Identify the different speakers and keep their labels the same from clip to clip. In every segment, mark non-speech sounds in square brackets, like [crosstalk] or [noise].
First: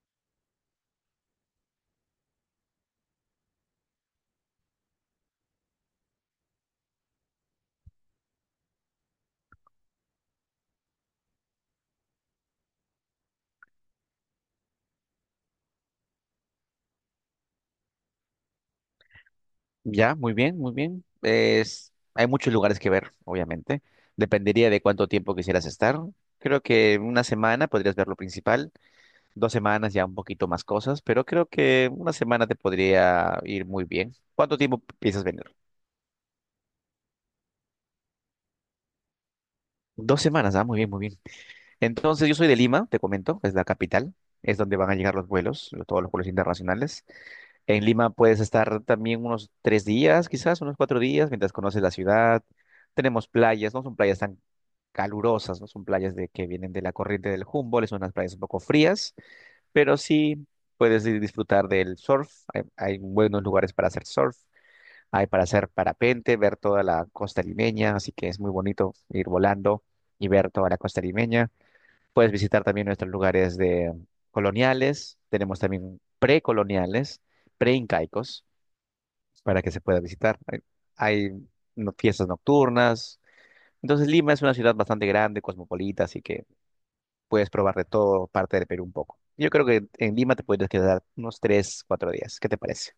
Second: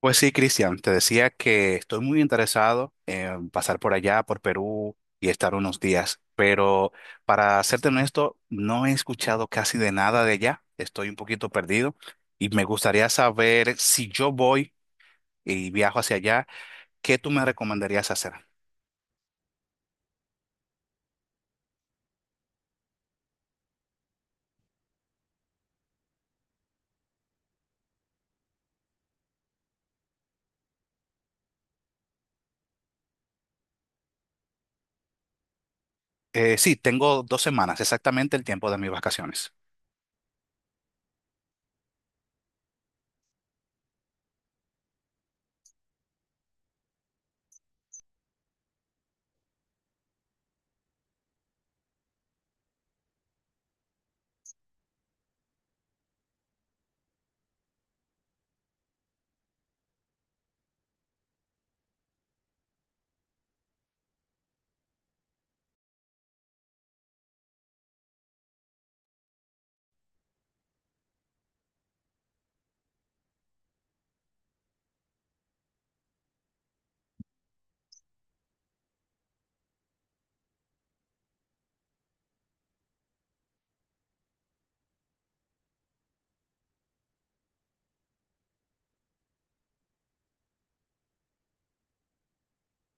Speaker 1: Pues sí, Cristian, te decía que estoy muy interesado en pasar por allá, por Perú y estar unos días, pero para serte honesto, no he escuchado casi de nada de allá, estoy un poquito perdido y me gustaría saber si yo voy y viajo hacia allá, ¿qué tú me recomendarías hacer?
Speaker 2: Ya, muy bien, muy bien. Hay muchos lugares que ver, obviamente. Dependería de cuánto tiempo quisieras estar. Creo que una semana podrías ver lo principal, dos semanas ya un poquito más cosas, pero creo que una semana te podría ir muy bien. ¿Cuánto tiempo piensas venir?
Speaker 1: Sí, tengo 2 semanas, exactamente el tiempo de mis vacaciones.
Speaker 2: Dos semanas, ah, muy bien, muy bien. Entonces, yo soy de Lima, te comento, es la capital, es donde van a llegar los vuelos, todos los vuelos internacionales. En Lima puedes estar también unos tres días, quizás unos cuatro días, mientras conoces la ciudad. Tenemos playas, no son playas tan calurosas, no son playas de que vienen de la corriente del Humboldt, son unas playas un poco frías, pero sí puedes ir disfrutar del surf. Hay buenos lugares para hacer surf, hay para hacer parapente, ver toda la costa limeña, así que es muy bonito ir volando y ver toda la costa limeña. Puedes visitar también nuestros lugares de coloniales, tenemos también precoloniales, preincaicos para que se pueda visitar. Hay no- Fiestas nocturnas. Entonces Lima es una ciudad bastante grande, cosmopolita, así que puedes probar de todo parte del Perú un poco. Yo creo que en Lima te puedes quedar unos tres, cuatro días. ¿Qué te parece?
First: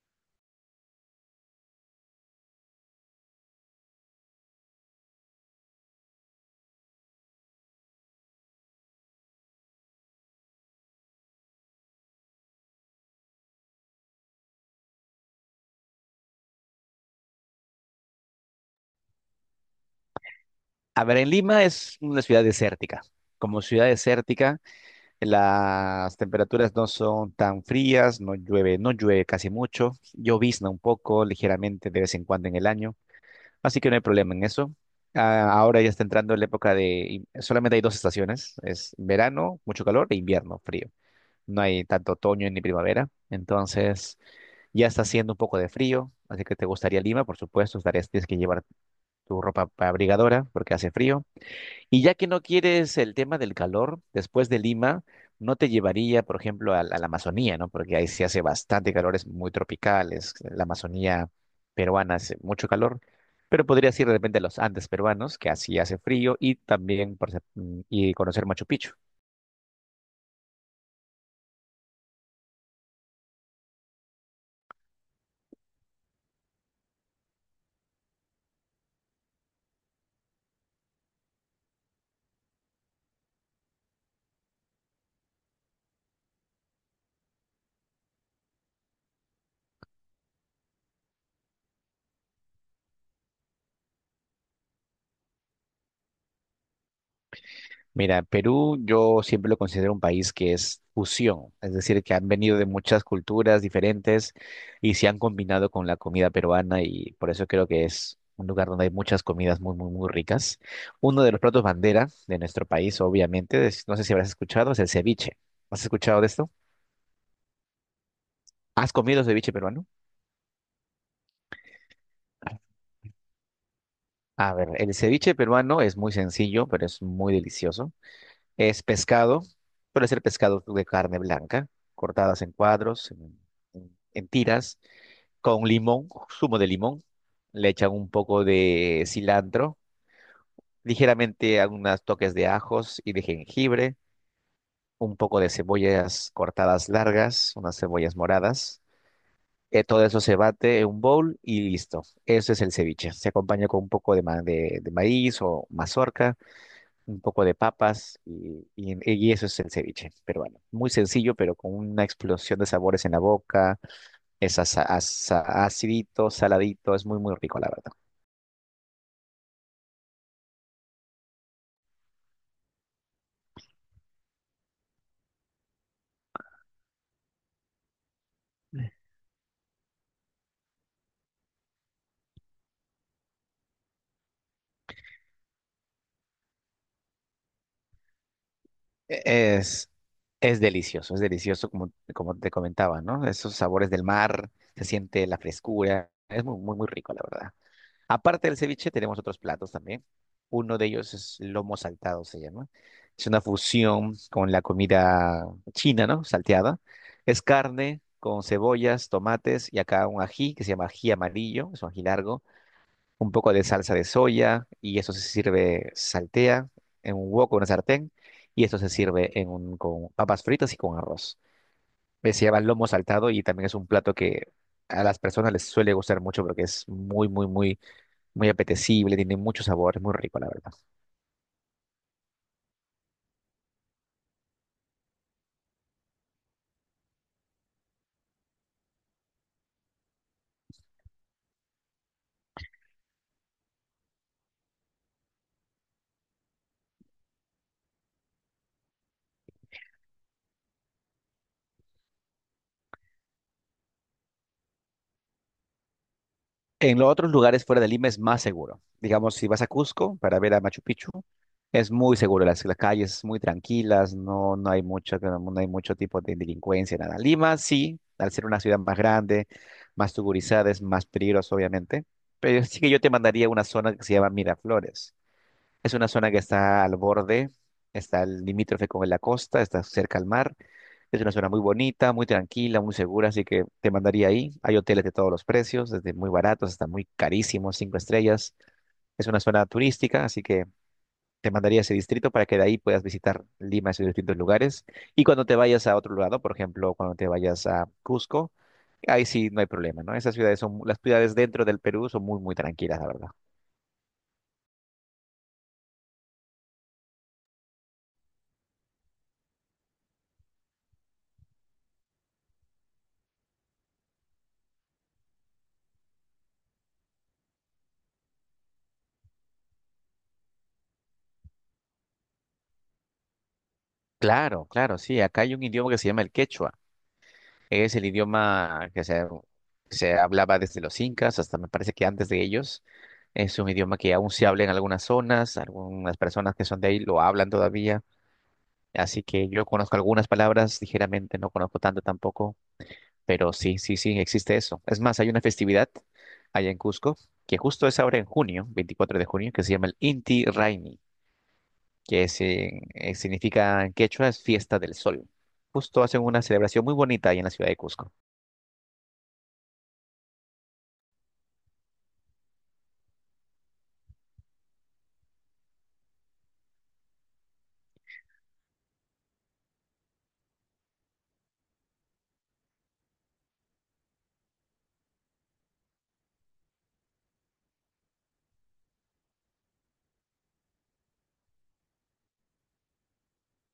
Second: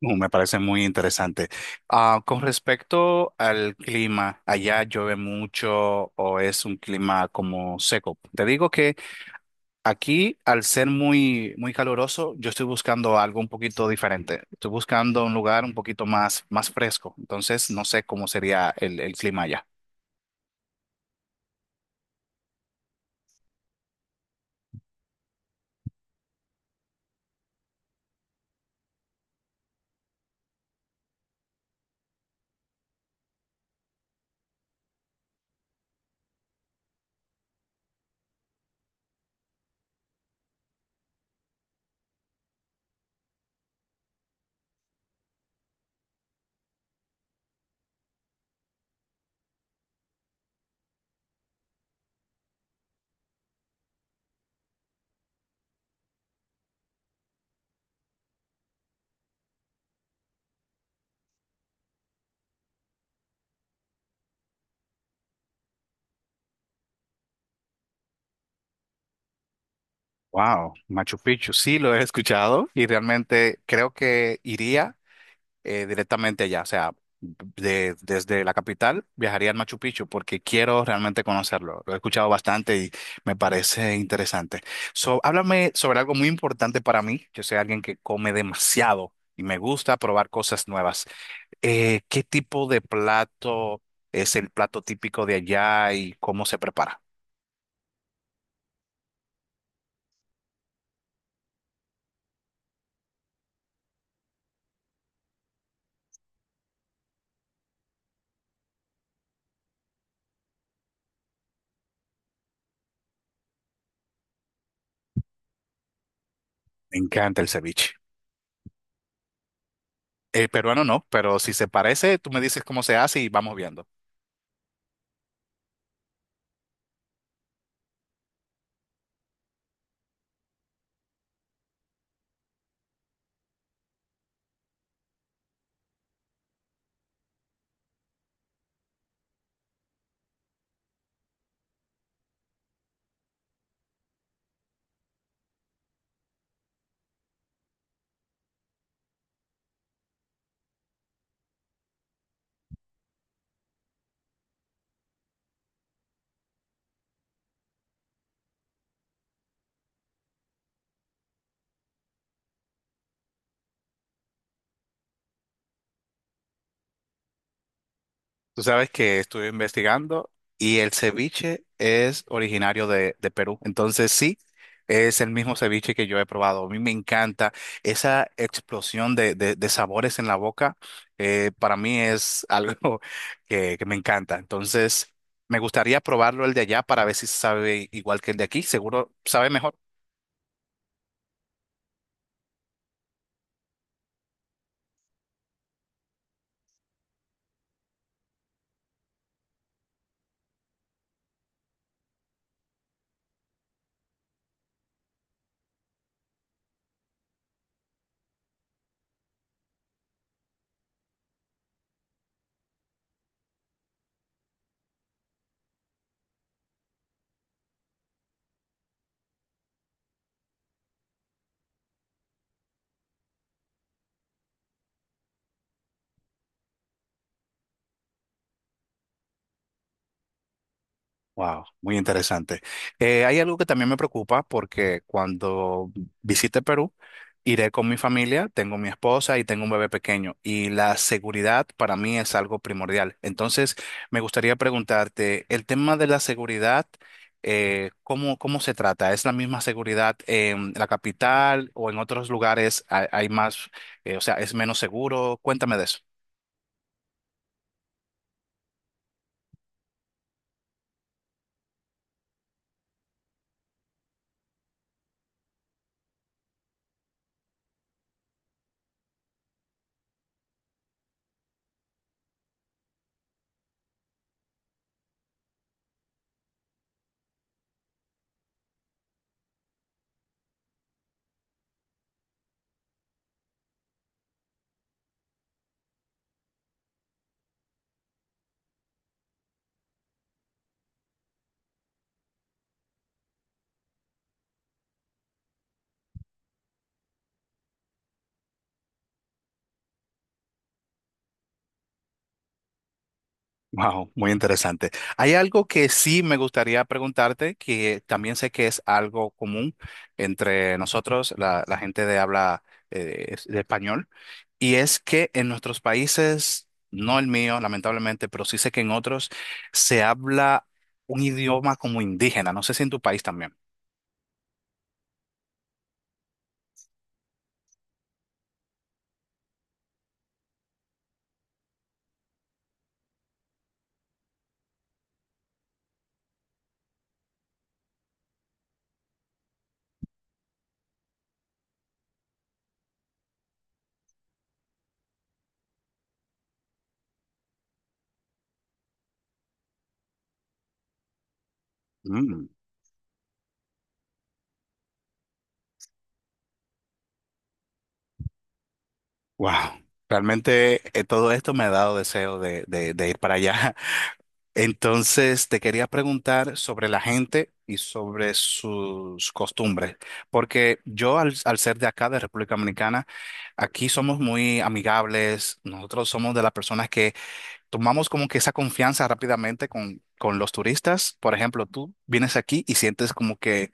Speaker 1: Me parece muy interesante. Con respecto al clima, ¿allá llueve mucho o es un clima como seco? Te digo que aquí, al ser muy caluroso, yo estoy buscando algo un poquito diferente. Estoy buscando un lugar un poquito más fresco. Entonces, no sé cómo sería el clima allá.
Speaker 2: A ver, en Lima es una ciudad desértica. Como ciudad desértica, las temperaturas no son tan frías, no llueve, no llueve casi mucho, llovizna un poco, ligeramente de vez en cuando en el año. Así que no hay problema en eso. Ah, ahora ya está entrando la época de... Solamente hay dos estaciones. Es verano, mucho calor, e invierno, frío. No hay tanto otoño ni primavera. Entonces ya está haciendo un poco de frío. Así que te gustaría Lima, por supuesto. Estarías, tienes que llevar tu ropa abrigadora porque hace frío. Y ya que no quieres el tema del calor, después de Lima, no te llevaría, por ejemplo, a la Amazonía, ¿no? Porque ahí se hace bastante calor, es muy tropical, la Amazonía peruana hace mucho calor, pero podrías ir de repente a los Andes peruanos, que así hace frío, y también y conocer Machu Picchu.
Speaker 1: Wow, Machu Picchu, sí lo he escuchado y realmente creo que iría directamente allá, o sea, desde la capital viajaría al Machu Picchu porque quiero realmente conocerlo. Lo he escuchado bastante y me parece interesante. So, háblame sobre algo muy importante para mí. Yo soy alguien que come demasiado y me gusta probar cosas nuevas. ¿Qué tipo de plato es el plato típico de allá y cómo se prepara?
Speaker 2: Mira, Perú yo siempre lo considero un país que es fusión, es decir, que han venido de muchas culturas diferentes y se han combinado con la comida peruana y por eso creo que es un lugar donde hay muchas comidas muy, muy, muy ricas. Uno de los platos bandera de nuestro país, obviamente, no sé si habrás escuchado, es el ceviche. ¿Has escuchado de esto?
Speaker 1: Me encanta el ceviche.
Speaker 2: ¿Has comido ceviche peruano?
Speaker 1: El peruano no, pero si se parece, tú me dices cómo se hace y vamos viendo.
Speaker 2: A ver, el ceviche peruano es muy sencillo, pero es muy delicioso. Es pescado, suele ser pescado de carne blanca, cortadas en cuadros, en tiras, con limón, zumo de limón. Le echan un poco de cilantro, ligeramente algunos toques de ajos y de jengibre, un poco de cebollas cortadas largas, unas cebollas moradas. Todo eso se bate en un bowl y listo. Eso es el ceviche. Se acompaña con un poco de, de maíz o mazorca un poco de papas y eso es el ceviche peruano. Muy sencillo, pero con una explosión de sabores en la boca. Es acidito, saladito, es muy, muy rico, la verdad.
Speaker 1: Tú sabes que estuve investigando y el ceviche es originario de Perú. Entonces sí, es el mismo ceviche que yo he probado. A mí me encanta esa explosión de sabores en la boca. Eh, para mí es algo [laughs] que me encanta. Entonces me gustaría probarlo el de allá para ver si sabe igual que el de aquí. Seguro
Speaker 2: E-
Speaker 1: sabe mejor.
Speaker 2: Es, es delicioso, es delicioso como, como te comentaba, ¿no? Esos sabores del mar, se siente la frescura, es muy, muy, muy rico, la verdad. Aparte del ceviche, tenemos otros platos también. Uno de ellos es lomo saltado, se llama. Es una fusión con la comida china, ¿no? Salteada. Es carne con cebollas, tomates y acá un ají que se llama ají amarillo, es un ají largo, un poco de salsa de soya y eso se sirve, se saltea en un wok o una sartén y esto se sirve en un, con papas fritas y con arroz. Se llama lomo saltado y también es un plato que a las personas les suele gustar mucho porque es muy, muy, muy muy apetecible, tiene mucho sabor, es muy rico, la verdad.
Speaker 1: Wow, muy interesante. Hay algo que también me preocupa porque cuando visite Perú, iré con mi familia, tengo mi esposa y tengo un bebé pequeño y la seguridad para mí es algo primordial. Entonces, me gustaría preguntarte, el tema de la seguridad, cómo se trata? ¿Es la misma seguridad en la capital o en otros lugares hay más, o sea, es menos seguro? Cuéntame de eso.
Speaker 2: En los otros lugares fuera de Lima es más seguro. Digamos, si vas a Cusco para ver a Machu Picchu, es muy seguro, las calles muy tranquilas, no hay mucho, no hay mucho tipo de delincuencia, nada. Lima sí, al ser una ciudad más grande, más tugurizada, es más peligroso, obviamente. Pero sí que yo te mandaría a una zona que se llama Miraflores. Es una zona que está al borde, está el limítrofe con la costa, está cerca al mar. Es una zona muy bonita, muy tranquila, muy segura, así que te mandaría ahí. Hay hoteles de todos los precios, desde muy baratos hasta muy carísimos, cinco estrellas. Es una zona turística, así que te mandaría a ese distrito para que de ahí puedas visitar Lima y sus distintos lugares. Y cuando te vayas a otro lado, por ejemplo, cuando te vayas a Cusco, ahí sí no hay problema, ¿no? Esas ciudades son, las ciudades dentro del Perú son muy, muy tranquilas, la verdad.
Speaker 1: Wow, muy interesante. Hay algo que sí me gustaría preguntarte, que también sé que es algo común entre nosotros, la gente de habla de español, y es que en nuestros países, no el mío, lamentablemente, pero sí sé que en otros se habla un idioma como indígena. No sé si en tu país también.
Speaker 2: Claro, claro, sí. Acá hay un idioma que se llama el quechua. Es el idioma que se hablaba desde los incas hasta me parece que antes de ellos. Es un idioma que aún se habla en algunas zonas, algunas personas que son de ahí lo hablan todavía. Así que yo conozco algunas palabras, ligeramente, no conozco tanto tampoco, pero sí, existe eso. Es más, hay una festividad allá en Cusco que justo es ahora en junio, 24 de junio, que se llama el Inti Raymi,
Speaker 1: Mm,
Speaker 2: significa en quechua es fiesta del sol. Justo hacen una celebración muy bonita ahí en la ciudad de Cusco.
Speaker 1: wow. Realmente todo esto me ha dado deseo de ir para allá. Entonces, te quería preguntar sobre la gente y sobre sus costumbres, porque yo al ser de acá, de República Dominicana, aquí somos muy amigables, nosotros somos de las personas que tomamos como que esa confianza rápidamente con los turistas. Por ejemplo, tú vienes aquí y sientes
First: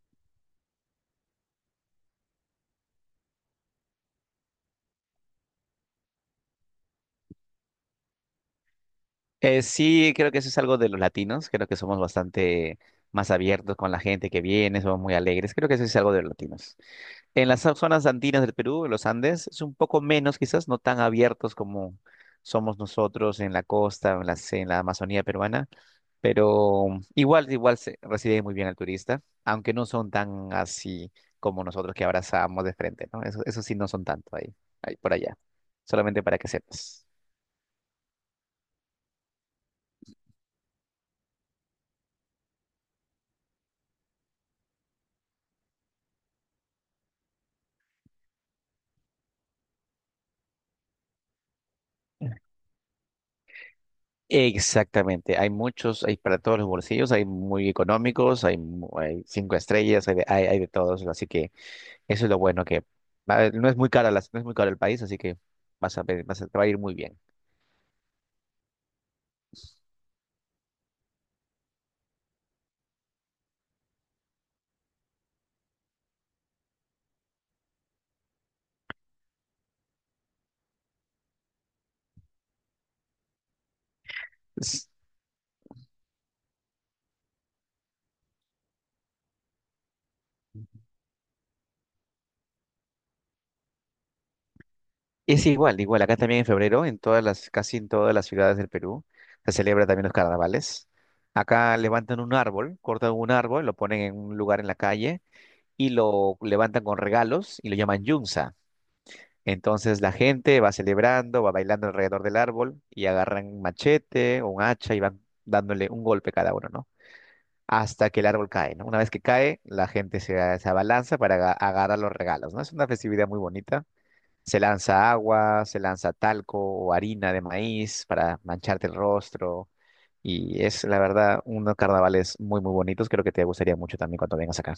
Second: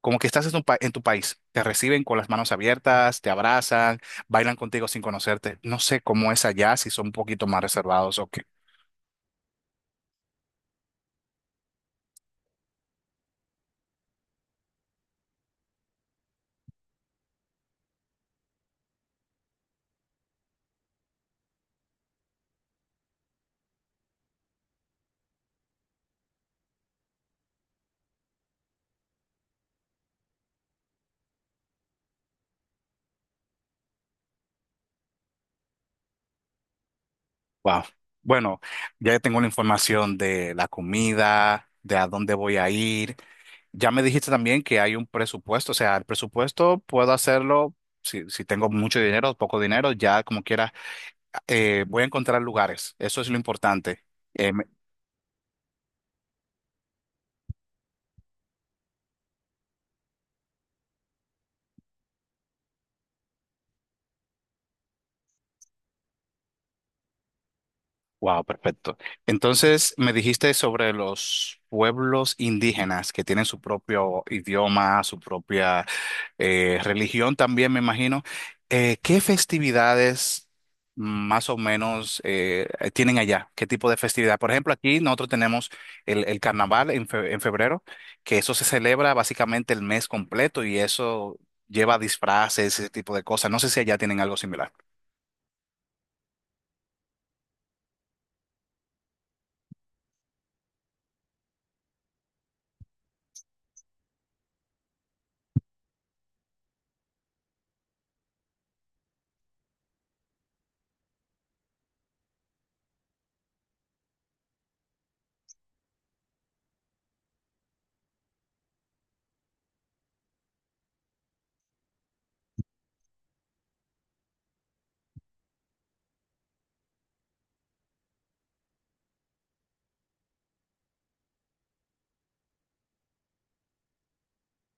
Speaker 1: como que estás en tu, en tu país, te reciben con las manos abiertas, te abrazan, bailan contigo sin conocerte. No sé cómo es allá, si son un poquito más reservados o qué.
Speaker 2: Sí, creo que eso es algo de los latinos, creo que somos bastante más abiertos con la gente que viene, somos muy alegres, creo que eso es algo de los latinos. En las zonas andinas del Perú, en los Andes, es un poco menos quizás, no tan abiertos como somos nosotros en la costa, en la Amazonía peruana, pero igual se recibe muy bien al turista, aunque no son tan así como nosotros que abrazamos de frente, ¿no? Eso sí no son tanto ahí, ahí por allá, solamente para que sepas.
Speaker 1: Wow. Bueno, ya tengo la información de la comida, de a dónde voy a ir. Ya me dijiste también que hay un presupuesto, o sea, el presupuesto puedo hacerlo si tengo mucho dinero o poco dinero, ya como quiera, voy a encontrar lugares. Eso es lo importante.
Speaker 2: Exactamente, hay muchos, hay para todos los bolsillos, hay muy económicos, hay cinco estrellas, hay de todos, así que eso es lo bueno que no es muy cara no es muy caro el país, así que vas a ver, vas a, te va a ir muy bien.
Speaker 1: Wow, perfecto. Entonces, me dijiste sobre los pueblos indígenas que tienen su propio idioma, su propia religión también, me imagino. ¿Qué festividades más o menos tienen allá? ¿Qué tipo de festividad? Por ejemplo,
Speaker 2: S-
Speaker 1: aquí nosotros tenemos el carnaval en, en febrero, que eso se celebra básicamente el mes completo y eso lleva disfraces, ese tipo de cosas. No sé si allá tienen algo similar.
Speaker 2: Es igual, igual, acá también en febrero, casi en todas las ciudades del Perú, se celebra también los carnavales. Acá levantan un árbol, cortan un árbol, lo ponen en un lugar en la calle y lo levantan con regalos y lo llaman yunza. Entonces la gente va celebrando, va bailando alrededor del árbol y agarran un machete o un hacha y van dándole un golpe cada uno, ¿no? Hasta que el árbol cae, ¿no? Una vez que cae, la gente se abalanza para agarrar los regalos, ¿no? Es una festividad muy bonita. Se lanza agua, se lanza talco o harina de maíz para mancharte el rostro. Y es, la verdad, unos carnavales muy, muy bonitos. Creo que te gustaría mucho también cuando vengas acá.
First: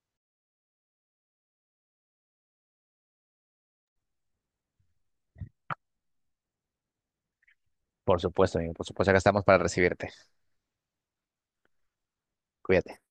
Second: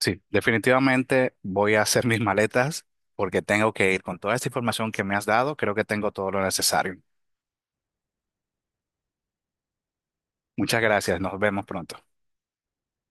Speaker 1: Sí, definitivamente voy a hacer mis maletas porque tengo que ir con toda esta información que me has dado. Creo que tengo todo lo necesario.
Speaker 2: Por supuesto, amigo, por supuesto, acá estamos para recibirte.
Speaker 1: Muchas gracias. Nos vemos pronto.
Speaker 2: Cuídate.